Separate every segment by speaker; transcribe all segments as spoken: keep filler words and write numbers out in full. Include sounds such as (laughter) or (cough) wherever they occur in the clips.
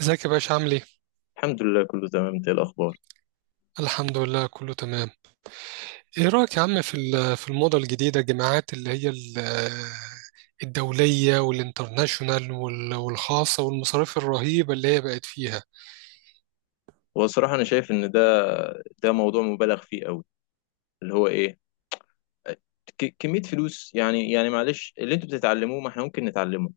Speaker 1: ازيك يا باشا، عامل ايه؟
Speaker 2: الحمد لله كله تمام. انت ايه الاخبار؟
Speaker 1: الحمد لله، كله تمام. ايه رأيك يا عم في ال- في الموضة الجديدة، الجامعات اللي هي ال- الدولية والانترناشونال وال- والخاصة والمصاريف الرهيبة اللي هي بقت فيها.
Speaker 2: هو الصراحه انا شايف ان ده ده موضوع مبالغ فيه قوي. اللي هو ايه، ك- كميه فلوس. يعني يعني معلش اللي انتوا بتتعلموه ما احنا ممكن نتعلمه،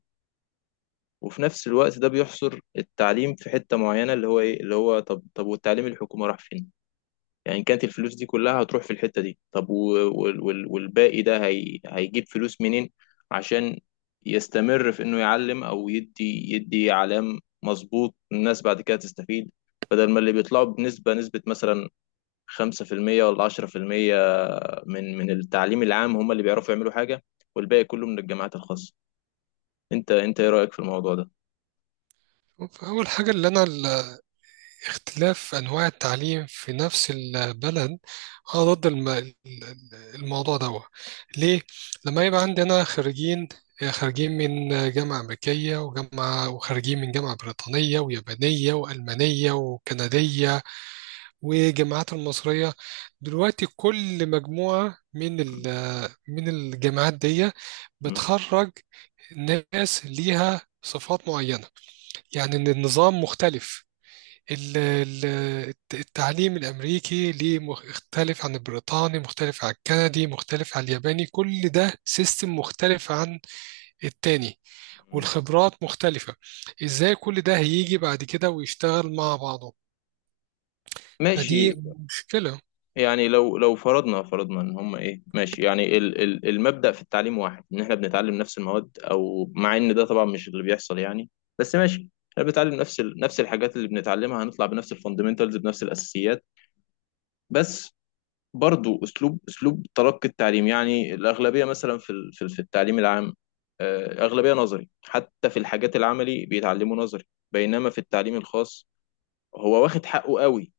Speaker 2: وفي نفس الوقت ده بيحصر التعليم في حته معينه. اللي هو ايه؟ اللي هو طب طب والتعليم الحكومه راح فين؟ يعني إن كانت الفلوس دي كلها هتروح في الحتة دي، طب و- وال- وال- والباقي ده هي هيجيب فلوس منين عشان يستمر في انه يعلم او يدي يدي اعلام مظبوط، الناس بعد كده تستفيد؟ بدل ما اللي بيطلعوا بنسبة نسبة مثلا خمسة في المية ولا عشرة في المية من من التعليم العام هم اللي بيعرفوا يعملوا حاجة، والباقي كله من الجامعات الخاصة. انت انت ايه رأيك في الموضوع ده؟
Speaker 1: فأول حاجة، اللي أنا ال- اختلاف أنواع التعليم في نفس البلد، أنا ضد الم- ال- الموضوع ده. ليه؟ لما يبقى عندنا خريجين خارجين من جامعة أمريكية، وجامعة، وخارجين من جامعة بريطانية ويابانية وألمانية وكندية، والجامعات المصرية. دلوقتي كل مجموعة من
Speaker 2: م-
Speaker 1: ال- من الجامعات دي
Speaker 2: م-
Speaker 1: بتخرج ناس ليها صفات معينة، يعني إن النظام مختلف. ال- ال- الت- التعليم الأمريكي ليه مخ- مختلف عن البريطاني، مختلف عن الكندي، مختلف عن الياباني، كل ده سيستم مختلف عن التاني،
Speaker 2: م.
Speaker 1: والخبرات مختلفة. إزاي كل ده هيجي بعد كده ويشتغل مع بعضه؟ فدي
Speaker 2: ماشي.
Speaker 1: مشكلة.
Speaker 2: يعني لو لو فرضنا فرضنا ان هم ايه، ماشي، يعني ال ال المبدأ في التعليم واحد، ان احنا بنتعلم نفس المواد، او مع ان ده طبعا مش اللي بيحصل. يعني بس ماشي، احنا بنتعلم نفس ال نفس الحاجات اللي بنتعلمها، هنطلع بنفس الفاندمنتالز، بنفس الاساسيات. بس برضو اسلوب اسلوب تلقي التعليم، يعني الاغلبية مثلا في ال- في ال- في التعليم العام، آه، اغلبية نظري، حتى في الحاجات العملي بيتعلموا نظري. بينما في التعليم الخاص هو واخد حقه قوي،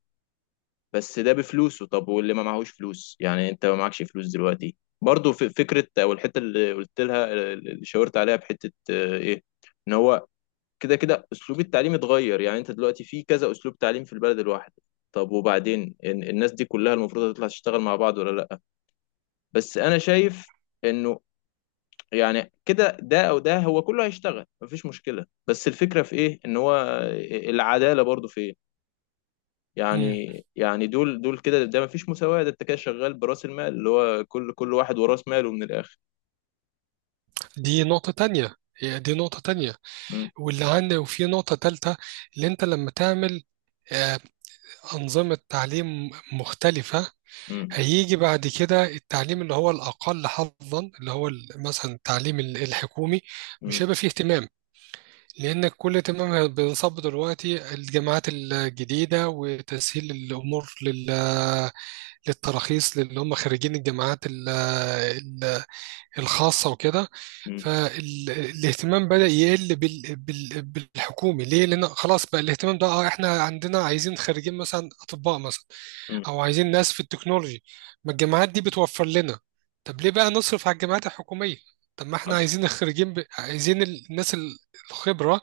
Speaker 2: بس ده بفلوسه. طب واللي ما معهوش فلوس؟ يعني انت ما معكش فلوس دلوقتي، برضو في فكرة او الحتة اللي قلت لها، اللي شاورت عليها بحتة آه، ايه، ان هو كده كده اسلوب التعليم اتغير. يعني انت دلوقتي في كذا اسلوب تعليم في البلد الواحدة. طب وبعدين ان- الناس دي كلها المفروض هتطلع تشتغل مع بعض ولا لا؟ بس انا شايف انه يعني كده ده، او ده، هو كله هيشتغل مفيش مشكلة، بس الفكرة في ايه، ان هو آه، العدالة برضو فين؟ يعني يعني دول دول كده ده ما فيش مساواة، ده انت كده شغال براس المال. اللي هو كل كل واحد وراس ماله من الآخر.
Speaker 1: دي نقطة تانية هي دي نقطة تانية،
Speaker 2: مم.
Speaker 1: واللي عندي وفي نقطة تالتة، اللي انت لما تعمل آه، أنظمة تعليم مختلفة،
Speaker 2: مم.
Speaker 1: هيجي بعد كده التعليم اللي هو الأقل حظا، اللي هو ال- مثلا التعليم ال- الحكومي، مش
Speaker 2: مم.
Speaker 1: هيبقى فيه اهتمام. لأن كل اهتمام بينصب دلوقتي الجامعات الجديدة، وتسهيل الأمور لل للتراخيص اللي هم خريجين الجامعات ال- الخاصة وكده.
Speaker 2: مم.
Speaker 1: فالاهتمام بدأ يقل بال... بال... بالحكومي. ليه؟ لأن خلاص بقى الاهتمام ده، اه احنا عندنا عايزين خريجين مثلا أطباء مثلا،
Speaker 2: مم.
Speaker 1: أو عايزين ناس في التكنولوجي، ما الجامعات دي بتوفر لنا. طب ليه بقى نصرف على الجامعات الحكومية؟ طب ما احنا
Speaker 2: حصل.
Speaker 1: عايزين الخريجين، ب... عايزين الناس ال- الخبرة،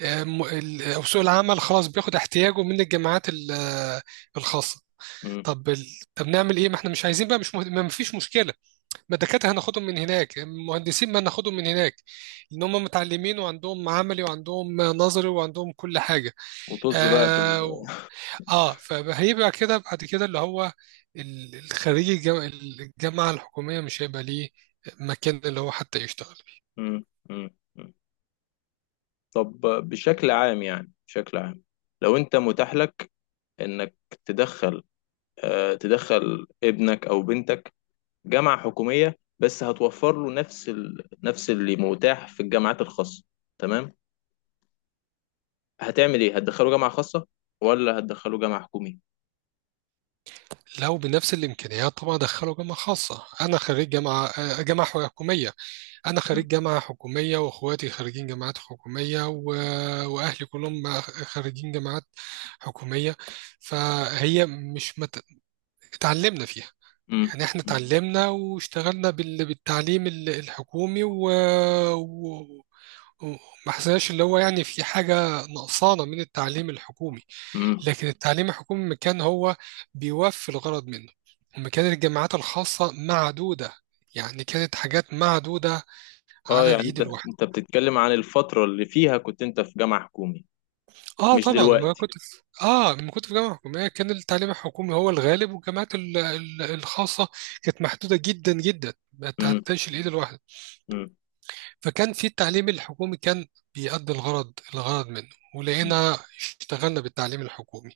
Speaker 1: آه، م- ال- أو سوق العمل خلاص بياخد احتياجه من الجامعات ال- آه، الخاصة.
Speaker 2: مم.
Speaker 1: طب ال... طب نعمل ايه؟ ما احنا مش عايزين بقى، مش مه... ما فيش مشكلة، ما الدكاترة هناخدهم من هناك، المهندسين ما هناخدهم من هناك، لأن هم متعلمين، وعندهم عملي، وعندهم نظري، وعندهم كل حاجة.
Speaker 2: وطز بقى في
Speaker 1: آه,
Speaker 2: ال...
Speaker 1: و- آه فهيبقى كده بعد كده اللي هو، ال- الخريج الجام- الجامعة الحكومية مش هيبقى ليه مكان اللي هو حتى يشتغل.
Speaker 2: مم. مم. مم. طب بشكل عام، يعني بشكل عام، لو انت متاح لك انك تدخل آه تدخل ابنك او بنتك جامعة حكومية، بس هتوفر له نفس ال... نفس اللي متاح في الجامعات الخاصة، تمام، هتعمل ايه؟ هتدخله جامعة خاصة ولا هتدخله جامعة حكومية؟
Speaker 1: لو بنفس الإمكانيات طبعا أدخله جامعة خاصة. أنا خريج جامعة آه، جامعة حكومية، أنا
Speaker 2: مم.
Speaker 1: خريج جامعة حكومية، وإخواتي خريجين جامعات حكومية، و... وأهلي كلهم ما- خريجين جامعات حكومية. فهي مش مت... اتعلمنا فيها.
Speaker 2: مم.
Speaker 1: يعني احنا اتعلمنا واشتغلنا بال... بالتعليم ال- الحكومي، و... و... وما حسناش اللي هو، يعني في حاجة نقصانة من التعليم الحكومي.
Speaker 2: مم.
Speaker 1: لكن التعليم الحكومي ما كان هو بيوفي الغرض منه، وما كانت الجامعات الخاصة معدودة، يعني كانت حاجات معدودة
Speaker 2: اه
Speaker 1: على
Speaker 2: يعني
Speaker 1: الايد
Speaker 2: انت،
Speaker 1: الواحده.
Speaker 2: انت بتتكلم عن الفترة اللي فيها كنت انت في جامعة حكومي،
Speaker 1: اه
Speaker 2: مش
Speaker 1: طبعا، ما
Speaker 2: دلوقتي؟
Speaker 1: كنت في اه لما كنت في جامعه حكوميه، كان التعليم الحكومي هو الغالب، والجامعات ال- ال- الخاصه كانت محدوده جدا جدا، ما
Speaker 2: مم.
Speaker 1: تعداش الايد الواحده.
Speaker 2: مم.
Speaker 1: فكان في التعليم الحكومي، كان بيأدي الغرض الغرض منه، ولقينا اشتغلنا بالتعليم الحكومي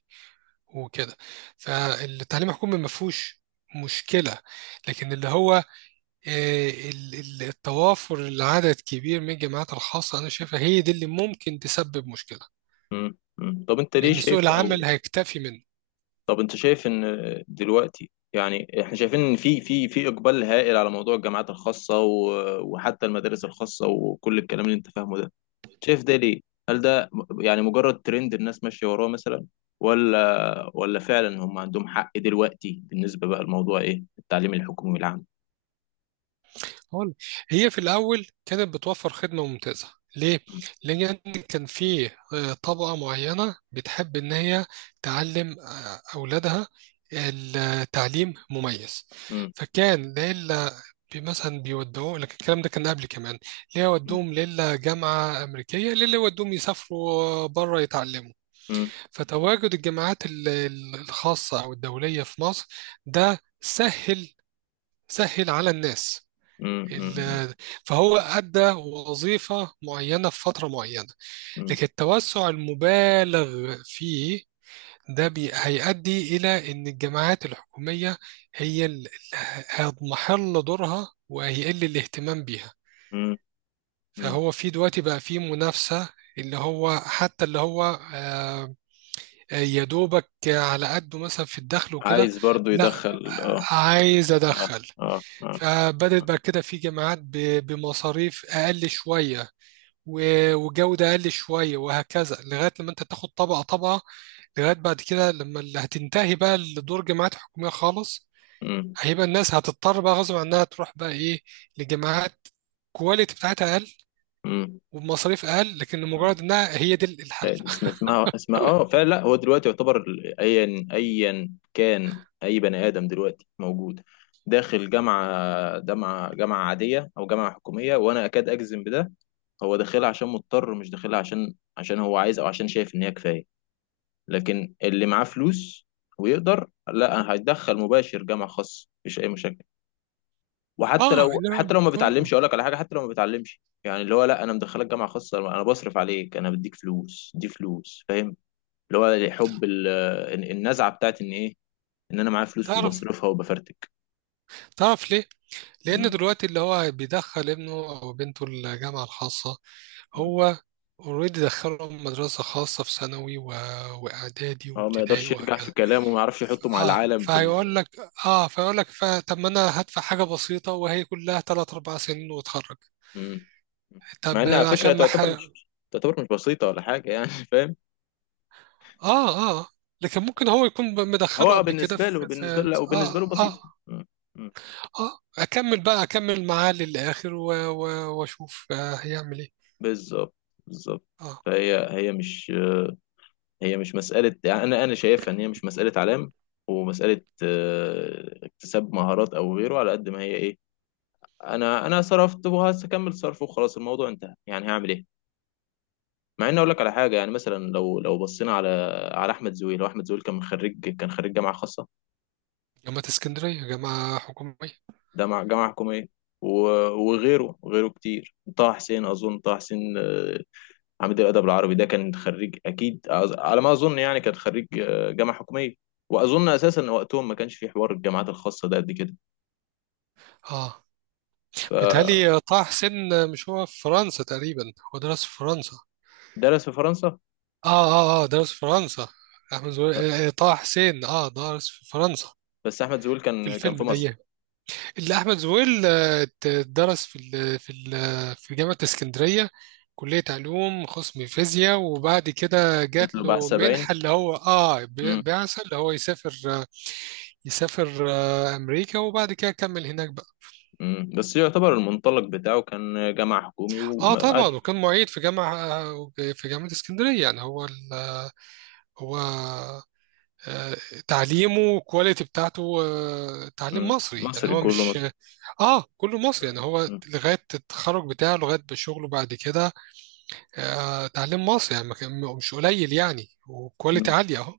Speaker 1: وكده. فالتعليم الحكومي ما فيهوش مشكله. لكن اللي هو آه، ال- ال- التوافر، العدد كبير من الجامعات الخاصه، انا شايفها هي دي اللي ممكن تسبب مشكله،
Speaker 2: مم. مم. طب انت ليه
Speaker 1: لأن
Speaker 2: شايف
Speaker 1: سوق
Speaker 2: او
Speaker 1: العمل هيكتفي منك.
Speaker 2: طب انت شايف ان دلوقتي، يعني احنا شايفين ان في في في اقبال هائل على موضوع الجامعات الخاصة، و- وحتى المدارس الخاصة، وكل الكلام اللي انت فاهمه ده، شايف ده ليه؟ هل ده م- يعني مجرد ترند الناس ماشية وراه مثلا، ولا ولا فعلا هم عندهم حق دلوقتي بالنسبة بقى لموضوع ايه التعليم الحكومي العام؟
Speaker 1: هو- هي في الأول كانت بتوفر خدمة ممتازة. ليه؟ لأن يعني كان في آه، طبقة معينة بتحب إن هي تعلم آه، أولادها التعليم مميز.
Speaker 2: مم.
Speaker 1: فكان ليلة، بي- مثلا بيودوه لك، الكلام ده كان قبل كمان، ليه
Speaker 2: مم.
Speaker 1: يودوهم ليلة جامعة أمريكية، ليه يودوهم يسافروا بره يتعلموا.
Speaker 2: مم.
Speaker 1: فتواجد الجامعات ال- ال- الخاصة أو الدولية في مصر، ده سهل، سهل على الناس.
Speaker 2: مم. مم.
Speaker 1: ال- فهو أدى وظيفة معينة في فترة معينة،
Speaker 2: مم.
Speaker 1: لكن التوسع المبالغ فيه ده، بي هيؤدي إلى إن الجامعات الحكومية هي اللي هتضمحل دورها، وهيقل الاهتمام بيها.
Speaker 2: مم. مم.
Speaker 1: فهو في دلوقتي بقى في منافسة، اللي هو حتى اللي هو آه، يا دوبك على قده، مثلا في الدخل وكده.
Speaker 2: عايز برضو
Speaker 1: لا،
Speaker 2: يدخل، اه.
Speaker 1: عايز
Speaker 2: اه.
Speaker 1: أدخل.
Speaker 2: اه. اه.
Speaker 1: فبدت بقى كده في جامعات ب- بمصاريف أقل شوية، و- وجودة أقل شوية، وهكذا، لغاية لما أنت تاخد طبقة طبقة، لغاية بعد كده لما اللي هتنتهي بقى لدور جماعات حكومية خالص،
Speaker 2: مم.
Speaker 1: هيبقى الناس هتضطر بقى غصب عنها تروح بقى إيه، لجماعات كواليتي بتاعتها أقل
Speaker 2: مم.
Speaker 1: وبمصاريف أقل، لكن
Speaker 2: مم.
Speaker 1: مجرد إنها هي دي الحل.
Speaker 2: اسم- اسمها اسمها اه فعلا. لا هو دلوقتي يعتبر ال- ايا ايا كان اي بني ادم دلوقتي موجود داخل جامعه جامعه جامعه عاديه او جامعه حكوميه، وانا اكاد اجزم بده، هو داخلها عشان مضطر، مش داخلها عشان عشان هو عايز او عشان شايف ان هي كفايه. لكن اللي معاه فلوس ويقدر، لا، هيدخل مباشر جامعة خاصة مفيش أي مشاكل. وحتى
Speaker 1: آه
Speaker 2: لو حتى
Speaker 1: إنما
Speaker 2: لو ما بيتعلمش،
Speaker 1: آه
Speaker 2: أقول لك على حاجة، حتى لو ما بيتعلمش، يعني اللي هو، لا أنا مدخلك جامعة خاصة، أنا بصرف عليك، أنا بديك فلوس، دي فلوس، فاهم؟ اللي هو حب ال- النزعة بتاعت إن إيه، إن أنا معايا فلوس
Speaker 1: تعرف
Speaker 2: وبصرفها وبفرتك.
Speaker 1: تعرف ليه؟ لأن
Speaker 2: مم.
Speaker 1: دلوقتي اللي هو بيدخل ابنه أو بنته الجامعة الخاصة،
Speaker 2: مم.
Speaker 1: هو اوريدي دخلهم مدرسة خاصة في ثانوي، و... وإعدادي
Speaker 2: هو ما
Speaker 1: وابتدائي
Speaker 2: يقدرش يرجع
Speaker 1: وهكذا.
Speaker 2: في كلامه وما يعرفش يحطه مع
Speaker 1: اه
Speaker 2: العالم في ال...
Speaker 1: فهيقول لك، اه فيقول لك ف- طب ما انا هدفع حاجه بسيطه، وهي كلها ثلاث اربعة سنين واتخرج.
Speaker 2: مم. مع
Speaker 1: طب
Speaker 2: إن على
Speaker 1: عشان
Speaker 2: فكرة
Speaker 1: ما ح...
Speaker 2: تعتبر،
Speaker 1: اه
Speaker 2: مش تعتبر مش بسيطة ولا حاجة يعني، (laughs) فاهم؟
Speaker 1: اه لكن ممكن هو يكون ب- مدخله
Speaker 2: هو
Speaker 1: قبل كده
Speaker 2: بالنسبة
Speaker 1: في,
Speaker 2: له، بالنسبة له،
Speaker 1: في...
Speaker 2: لا، وبالنسبة له
Speaker 1: اه اه
Speaker 2: بسيطة. مم. مم.
Speaker 1: اه اكمل بقى اكمل معاه للاخر، و... و... واشوف آه هيعمل ايه.
Speaker 2: بالظبط. بالظبط.
Speaker 1: اه.
Speaker 2: فهي هي مش، هي مش مسألة، يعني أنا أنا شايفها إن هي مش مسألة علام ومسألة آه، اكتساب مهارات أو غيره، على قد ما هي إيه، أنا أنا صرفت وهكمل صرف وخلاص الموضوع انتهى، يعني هعمل إيه؟ مع إني أقول لك على حاجة، يعني مثلا لو لو بصينا على على أحمد زويل. هو أحمد زويل كان خريج، كان خريج جامعة خاصة،
Speaker 1: جامعة اسكندرية، جامعة حكومية.
Speaker 2: ده مع جامعة حكومية، و- وغيره وغيره كتير. طه حسين أظن طه حسين آه، عميد الادب العربي، ده كان خريج اكيد، أظ- على ما اظن، يعني كان خريج آه، جامعه حكوميه. واظن اساسا وقتهم ما كانش في حوار الجامعات الخاصه ده قد كده.
Speaker 1: اه
Speaker 2: فدرس
Speaker 1: بيتهيألي طه حسين، مش هو في فرنسا تقريبا، هو درس في فرنسا.
Speaker 2: في فرنسا.
Speaker 1: اه اه اه درس في فرنسا. احمد زويل، آه، آه، طه حسين اه درس في فرنسا،
Speaker 2: بس احمد زويل
Speaker 1: في
Speaker 2: كان كان
Speaker 1: الفيلم
Speaker 2: في
Speaker 1: الايام.
Speaker 2: مصر.
Speaker 1: اللي احمد زويل آه، ت- درس في ال في ال في جامعه اسكندريه، كليه علوم قسم فيزياء، وبعد كده
Speaker 2: جات
Speaker 1: جات
Speaker 2: له
Speaker 1: له
Speaker 2: بعثه باين.
Speaker 1: منحه، اللي هو اه
Speaker 2: امم.
Speaker 1: بي- بعثه، اللي هو يسافر آه، يسافر آه، امريكا، وبعد كده كمل هناك بقى.
Speaker 2: أمم. بس يعتبر المنطلق بتاعه كان جامعه حكومي
Speaker 1: اه طبعا،
Speaker 2: وعادي.
Speaker 1: وكان معيد في جامعه آه، في جامعه اسكندريه. يعني هو ال- هو آه، تعليمه، والكواليتي بتاعته آه، تعليم
Speaker 2: أمم.
Speaker 1: مصري، يعني
Speaker 2: مصري
Speaker 1: هو
Speaker 2: كله
Speaker 1: مش،
Speaker 2: مصري.
Speaker 1: اه، كله مصري. يعني هو
Speaker 2: أمم.
Speaker 1: لغايه التخرج بتاعه، لغايه شغله بعد كده، آه، تعليم مصري، يعني ما كان- مش قليل يعني، وكواليتي
Speaker 2: أمم.
Speaker 1: عاليه اهو.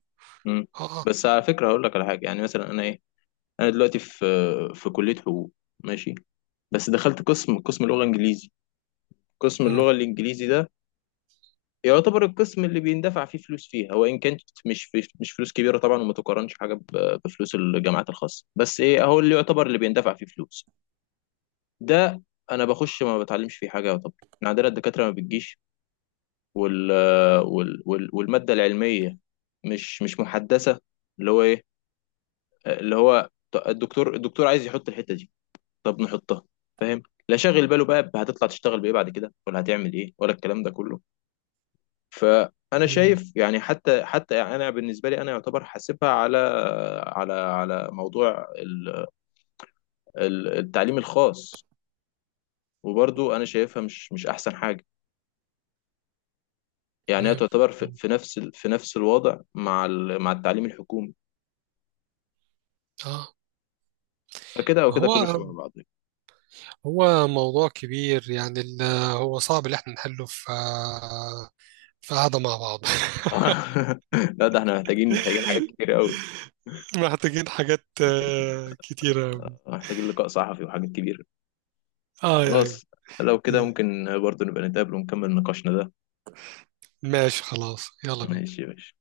Speaker 2: أمم.
Speaker 1: اه، اه.
Speaker 2: بس على فكره هقول لك على حاجه، يعني مثلا انا ايه، انا دلوقتي في في كليه حقوق، ماشي، بس دخلت قسم قسم لغه انجليزي. قسم
Speaker 1: مم،
Speaker 2: اللغه الانجليزي ده يعتبر القسم اللي بيندفع فيه فلوس فيها، وان كانت مش مش فلوس كبيره طبعا، وما تقارنش حاجه ب- بفلوس الجامعات الخاصه، بس ايه هو اللي يعتبر اللي بيندفع فيه فلوس ده. انا بخش ما بتعلمش فيه حاجه يعتبر. إحنا عندنا الدكاتره ما بتجيش، وال وال وال والماده العلميه مش مش محدثه. اللي هو ايه، اللي هو الدكتور الدكتور عايز يحط الحته دي، طب نحطها، فاهم؟ لا شاغل باله بقى هتطلع تشتغل بايه بعد كده، ولا هتعمل ايه، ولا الكلام ده كله. فانا
Speaker 1: مم،
Speaker 2: شايف يعني حتى حتى انا بالنسبه لي انا يعتبر حاسبها على على على موضوع ال- ال- التعليم الخاص، وبرضو انا شايفها مش مش احسن حاجه. يعني هي
Speaker 1: تمام.
Speaker 2: تعتبر في
Speaker 1: مم،
Speaker 2: في نفس ال- في نفس الوضع مع ال- مع التعليم الحكومي.
Speaker 1: اه.
Speaker 2: فكده او
Speaker 1: ما
Speaker 2: كده
Speaker 1: هو
Speaker 2: كله شبه بعض.
Speaker 1: هو موضوع كبير، يعني ال- هو صعب اللي احنا نحله في آه، في قعده مع بعض.
Speaker 2: (laughs) لا ده احنا محتاجين محتاجين حاجات كتير
Speaker 1: (laughs)
Speaker 2: قوي.
Speaker 1: محتاجين حاجات آه، كتيره أوي.
Speaker 2: محتاجين لقاء صحفي وحاجات كبيره.
Speaker 1: اه،
Speaker 2: خلاص، لو كده
Speaker 1: ايوه،
Speaker 2: ممكن برضو نبقى نتقابل ونكمل نقاشنا ده.
Speaker 1: ماشي، خلاص، يلا
Speaker 2: ماشي
Speaker 1: بينا.
Speaker 2: يا باشا.